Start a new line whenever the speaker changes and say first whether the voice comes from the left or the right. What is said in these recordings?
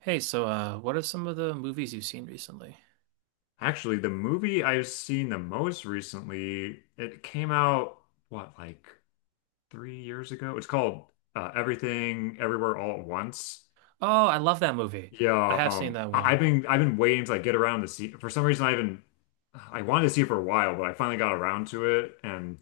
right: Hey, what are some of the movies you've seen recently?
left: Actually, the movie I've seen the most recently, it came out, what, like 3 years ago? It's called Everything Everywhere All at Once.
right: Oh, I love that movie. I
left: Yeah,
right: have seen that
left: I
right: one.
left: I've been I've been waiting to like get around to see. For some reason, I've been I wanted to see it for a while, but I finally got around to it, and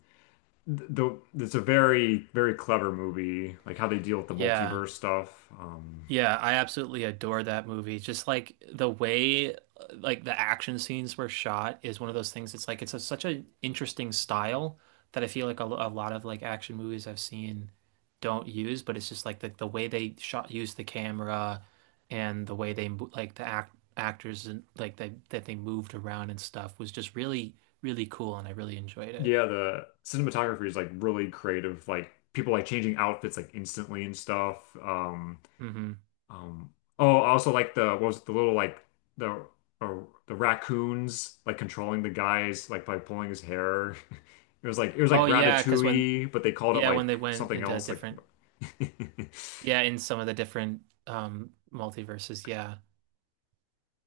left: th- the it's a very clever movie, like how they deal with the
right: Yeah.
left: multiverse stuff.
right: Yeah, I absolutely adore that movie. Just like the way like the action scenes were shot is one of those things. It's like it's such an interesting style that I feel like a lot of like action movies I've seen don't use, but it's just like the way they shot use the camera and the way they mo- like the act actors and like they that they moved around and stuff was just really cool, and I really enjoyed it.
left: Yeah, the cinematography is like really creative, like people like changing outfits like instantly and stuff.
right: Hmm.
left: Um, oh, also like the what was it, the little like the uh, the raccoons like controlling the guys like by pulling his hair. It was
right: Oh
left: like
right: yeah, because when
left: Ratatouille, but they called it
right: yeah when they
left: like
right: went
left: something
right: into
left: else. Like
right: different, yeah, in some of the different multiverses, yeah.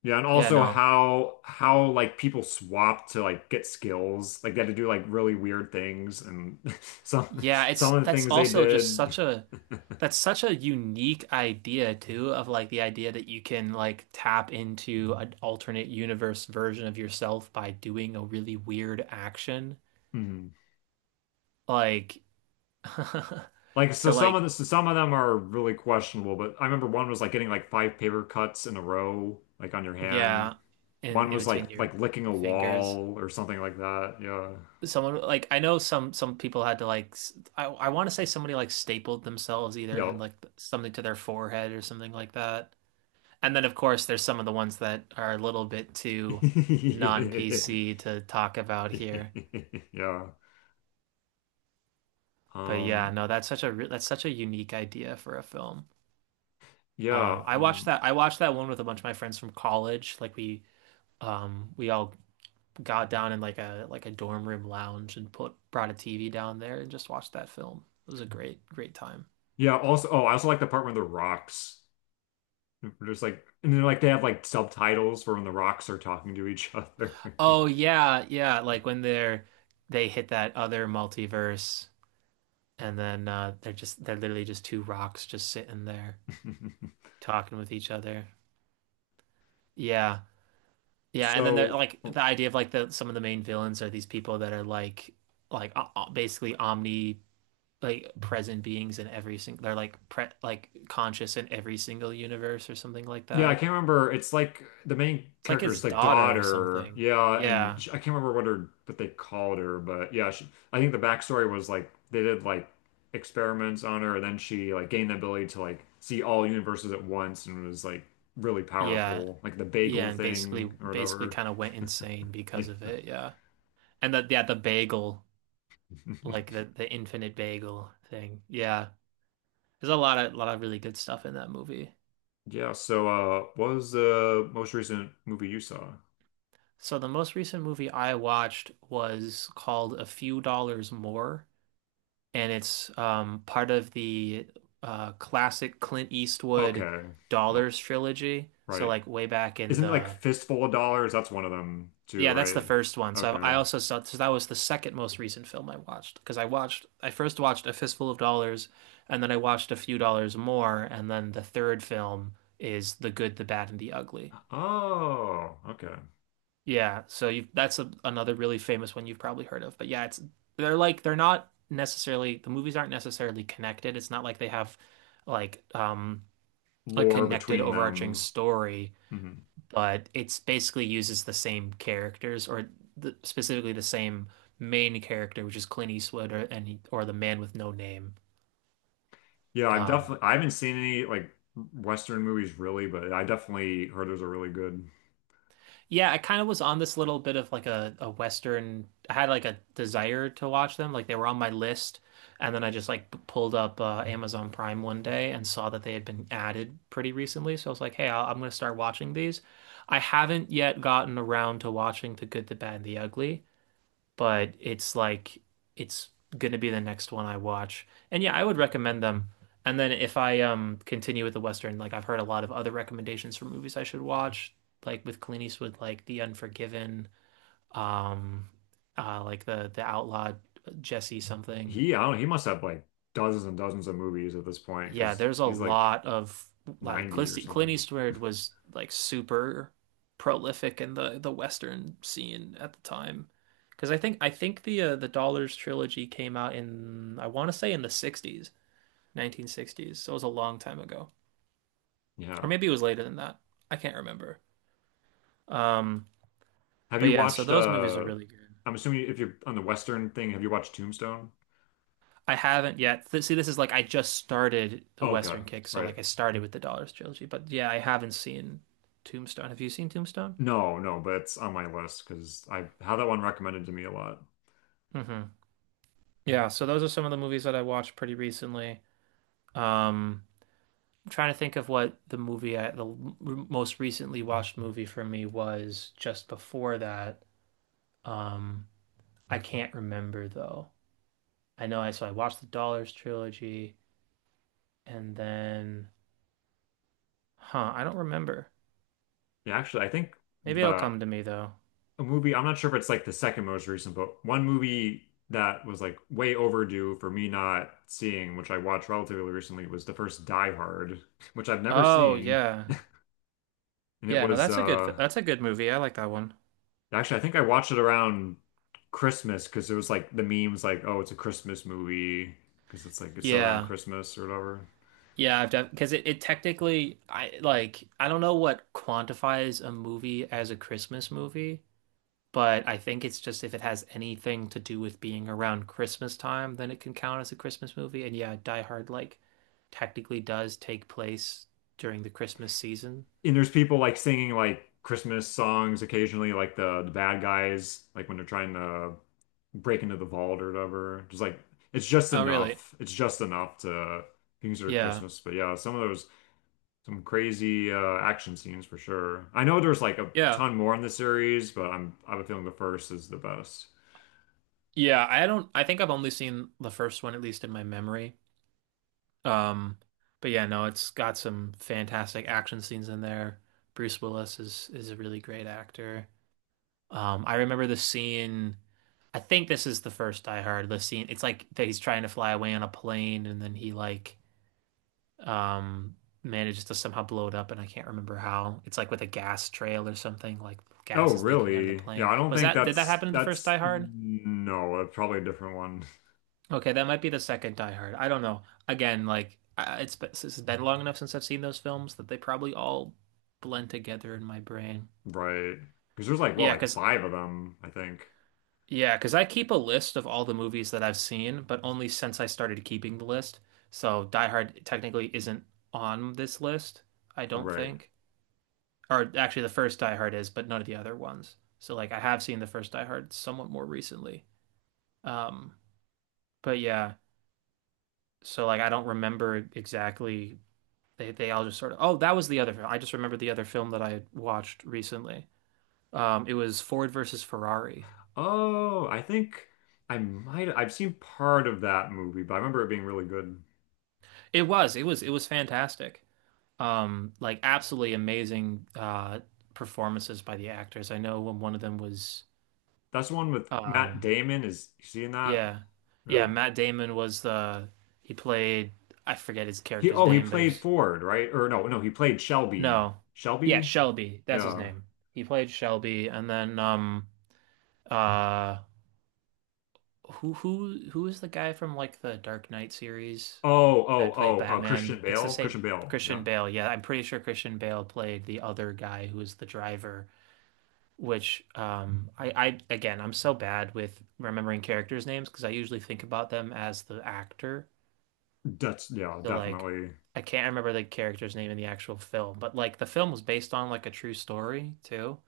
left: yeah, and
right: Yeah,
left: also
right: no,
left: how like people swapped to like get skills. Like they had to do like really weird things, and some
right: yeah, it's
left: some of the
right: that's
left: things they
right: also just
left: did.
right: such a, that's such a unique idea too, of like the idea that you can like tap into an alternate universe version of yourself by doing a really weird action
left: Mhm.
right: like,
left: Like so
right: to
left: some of
right: like,
left: the so some of them are really questionable, but I remember one was like getting like five paper cuts in a row, like on your hand.
right: yeah,
left: One
right: in
left: was
right: between
left: like
right: your
left: licking a
right: fingers.
left: wall or something like that. Yeah.
right: Someone, like, I know some people had to like s- I want to say somebody like stapled themselves either and like something to their forehead or something like that. And then of course there's some of the ones that are a little bit too
left: Yep.
right: non-PC to talk about here.
left: Yeah.
right: But yeah,
left: Um
right: no, that's such a re- that's such a unique idea for a film.
left: yeah,
right: I watched
left: um
right: that one with a bunch of my friends from college. Like we, we all got down in like a, like a dorm room lounge and put brought a TV down there and just watched that film. It was a great time.
left: yeah, also oh, I also like the part where the rocks there's like and then like they have like subtitles for when the rocks are talking to each other.
right: Oh yeah, yeah. Like when they're, they hit that other multiverse, and then they're just, they're literally just two rocks just sitting there talking with each other. Yeah, yeah. And then they're
left: So
right: like
left: oh,
right: the idea of like the, some of the main villains are these people that are like basically omni, like present beings in every single, they're like pre, like conscious in every single universe or something like
left: yeah, I
right: that.
left: can't remember. It's like the main
right: It's like his
left: character's like
right: daughter or
left: daughter.
right: something.
left: Yeah, and
right: Yeah,
left: sh I can't remember what her what they called her, but yeah, she, I think the backstory was like they did like experiments on her, and then she like gained the ability to like see all universes at once and was like really
right: yeah.
left: powerful, like the
right: Yeah,
left: bagel
right: and basically
left: thing or
right: basically
left: whatever.
right: kind of went insane
left: Yeah.
right: because of it, yeah. And the, yeah, the bagel, like the infinite bagel thing. Yeah. There's a lot of really good stuff in that movie.
left: Yeah, so what was the most recent movie you saw?
right: So the most recent movie I watched was called A Few Dollars More, and it's part of the classic Clint Eastwood
left: Okay. No,
right: Dollars trilogy. So
left: right.
right: like way back in
left: Isn't it like
right: the,
left: Fistful of Dollars? That's one of them too,
right: yeah, that's the
left: right?
right: first one. So I
left: Okay.
right: also saw, so that was the second most recent film I watched, because I watched, I first watched A Fistful of Dollars and then I watched A Few Dollars More, and then the third film is The Good, the Bad, and the Ugly.
left: Oh, okay.
right: Yeah, so you, that's a, another really famous one you've probably heard of. But yeah, it's, they're not necessarily, the movies aren't necessarily connected. It's not like they have like, a
left: Lore
right: connected
left: between
right: overarching
left: them.
right: story,
left: Hmm.
right: but it's basically uses the same characters, or the, specifically the same main character, which is Clint Eastwood, or and or the man with no name.
left: Yeah, I've
right: Um,
left: definitely I haven't seen any like Western movies really, but I definitely heard there's a really good.
right: yeah, I kind of was on this little bit of like a Western. I had like a desire to watch them, like they were on my list, and then I just like pulled up Amazon Prime one day and saw that they had been added pretty recently. So I was like, hey, I'm gonna start watching these. I haven't yet gotten around to watching The Good, the Bad, and the Ugly. But it's like, it's gonna be the next one I watch. And yeah, I would recommend them. And then if I continue with the Western, like I've heard a lot of other recommendations for movies I should watch, like with Clint Eastwood, like The Unforgiven, um like the Outlaw Jesse something.
left: He I don't know, he must have like dozens and dozens of movies at this point
right: Yeah,
left: because
right: there's a
left: he's like
right: lot of like
left: 90 or
right: Clint
left: something.
right: Eastwood was like super prolific in the Western scene at the time. Because I think the Dollars trilogy came out in, I want to say in the 60s, 1960s. So it was a long time ago. Or
left: Yeah.
right: maybe it was later than that. I can't remember. Um,
left: Have
right: but
left: you
right: yeah, so
left: watched
right: those movies are really good.
left: I'm assuming if you're on the Western thing, have you watched Tombstone?
right: I haven't yet. Th See, this is like, I just started the
left: Oh, okay.
right: Western kick, so
left: Right.
right: like I started with the Dollars trilogy. But yeah, I haven't seen Tombstone. Have you seen Tombstone?
left: No, no, but it's on my list because I had that one recommended to me a lot.
right: Hmm. Yeah, so those are some of the movies that I watched pretty recently. Um, I'm trying to think of what the movie I, the most recently watched movie for me was just before that. Um, I can't remember though. I know, I, so I watched the Dollars trilogy, and then, huh, I don't remember.
left: Yeah, actually, I think
right: Maybe it'll
left: the
right: come to me though.
left: a movie. I'm not sure if it's like the second most recent, but one movie that was like way overdue for me not seeing, which I watched relatively recently, was the first Die Hard, which I've never
right: Oh,
left: seen.
right: yeah.
left: And it
right: Yeah, no,
left: was
right: that's a good fi- that's a good movie. I like that one.
left: actually I think I watched it around Christmas because it was like the memes like, oh, it's a Christmas movie because it's like it's set around
right: Yeah.
left: Christmas or whatever.
right: Yeah, I've def, because it technically, I, like I don't know what quantifies a movie as a Christmas movie, but I think it's just if it has anything to do with being around Christmas time, then it can count as a Christmas movie. And yeah, Die Hard like technically does take place during the Christmas season.
left: And there's people like singing like Christmas songs occasionally, like the bad guys, like when they're trying to break into the vault or whatever. Just like
right: Oh, really?
left: It's just enough to consider
right: Yeah.
left: Christmas. But yeah, some of those some crazy action scenes for sure. I know there's like a
right: Yeah.
left: ton more in the series, but I have a feeling the first is the best.
right: Yeah, I don't, I think I've only seen the first one, at least in my memory. Um, but yeah, no, it's got some fantastic action scenes in there. Bruce Willis is a really great actor. I remember the scene. I think this is the first Die Hard, the scene. It's like that he's trying to fly away on a plane, and then he like, um manages to somehow blow it up, and I can't remember how. It's like with a gas trail or something. Like
left: Oh,
right: gas is leaking out of the
left: really? Yeah,
right: plane.
left: I don't
right: Was
left: think
right: that, did that
left: that's
right: happen in the first
left: that's
right: Die Hard?
left: no, it's probably a different one,
right: Okay, that might be the second Die Hard. I don't know. Again, like it's been long enough since I've seen those films that they probably all blend together in my brain.
left: right? Because there's like what,
right: Yeah,
left: like
right: because,
left: five of them, I think,
right: yeah, because I keep a list of all the movies that I've seen, but only since I started keeping the list. So Die Hard technically isn't on this list, I don't
left: right?
right: think. Or actually, the first Die Hard is, but none of the other ones. So like, I have seen the first Die Hard somewhat more recently. Um, but yeah, so like, I don't remember exactly, they all just sort of, oh, that was the other film, I just remember the other film that I had watched recently. It was Ford versus Ferrari.
left: Oh, I think I might I've seen part of that movie, but I remember it being really good.
right: It was fantastic. Like absolutely amazing performances by the actors. I know when one of them was,
left: That's the one with Matt
right: um,
left: Damon. Is you seeing that?
right: yeah, yeah,
left: Yeah.
right: Matt Damon was the, he played, I forget his
left: He
right: character's
left: oh he
right: name, but
left: played
right: his,
left: Ford, right? Or no, no, he played Shelby.
right: no, yeah,
left: Shelby?
right: Shelby, that's his
left: Yeah.
right: name. He played Shelby, and then uh who who is the guy from like the Dark Knight series
left: Oh, oh,
right: that played
left: oh, Christian
right: Batman? It's the
left: Bale.
right: same,
left: Christian Bale.
right: Christian
left: Yeah.
right: Bale. Yeah, I'm pretty sure Christian Bale played the other guy who was the driver, which I again, I'm so bad with remembering characters' names because I usually think about them as the actor.
left: That's yeah,
right: So like,
left: definitely.
right: I can't remember the character's name in the actual film, but like the film was based on like a true story too.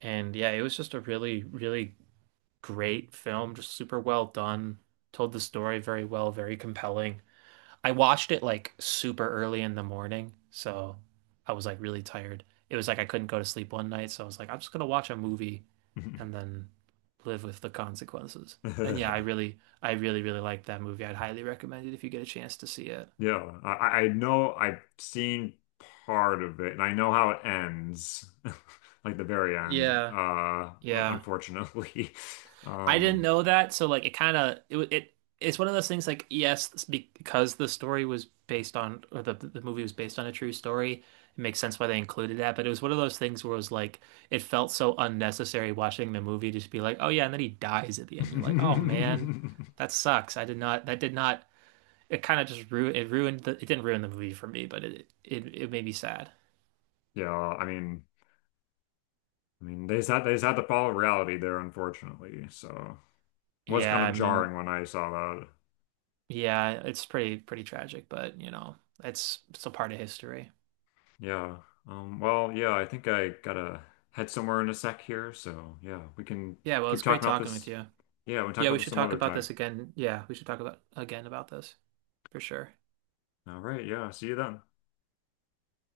right: And yeah, it was just a really, really great film, just super well done. Told the story very well, very compelling. I watched it like super early in the morning, so I was like really tired. It was like I couldn't go to sleep one night, so I was like, I'm just gonna watch a movie and then live with the consequences. And yeah, I really, really liked that movie. I'd highly recommend it if you get a chance to see it.
left: Yeah. I know I've seen part of it and I know how it ends. Like the very end,
right: Yeah, yeah.
left: unfortunately.
right: I didn't
left: Um,
right: know that, so like it kind of it, it it's one of those things like, yes, it's because the story was based on, or the movie was based on a true story, it makes sense why they included that. But it was one of those things where it was like, it felt so unnecessary watching the movie just be like, oh yeah, and then he dies at the end. You're like, oh man, that sucks. I did not, that did not, it kind of just ruined it, ruined the, it didn't ruin the movie for me, but it made me sad.
left: yeah, I mean, they just had to follow reality there, unfortunately. So it was kind
right: Yeah,
left: of
right: I mean,
left: jarring when I saw that.
right: yeah, it's pretty tragic, but you know, it's a part of history.
left: Yeah. Well, yeah, I think I gotta head somewhere in a sec here. So yeah, we can
right: Yeah, well,
left: keep
right: it's great
left: talking about
right: talking with
left: this.
right: you.
left: Yeah, we can talk
right: Yeah,
left: about
right: we
left: this
right: should
left: some
right: talk
left: other
right: about
left: time.
right: this again. Yeah, we should talk about again about this for sure.
left: All right, yeah, see you then.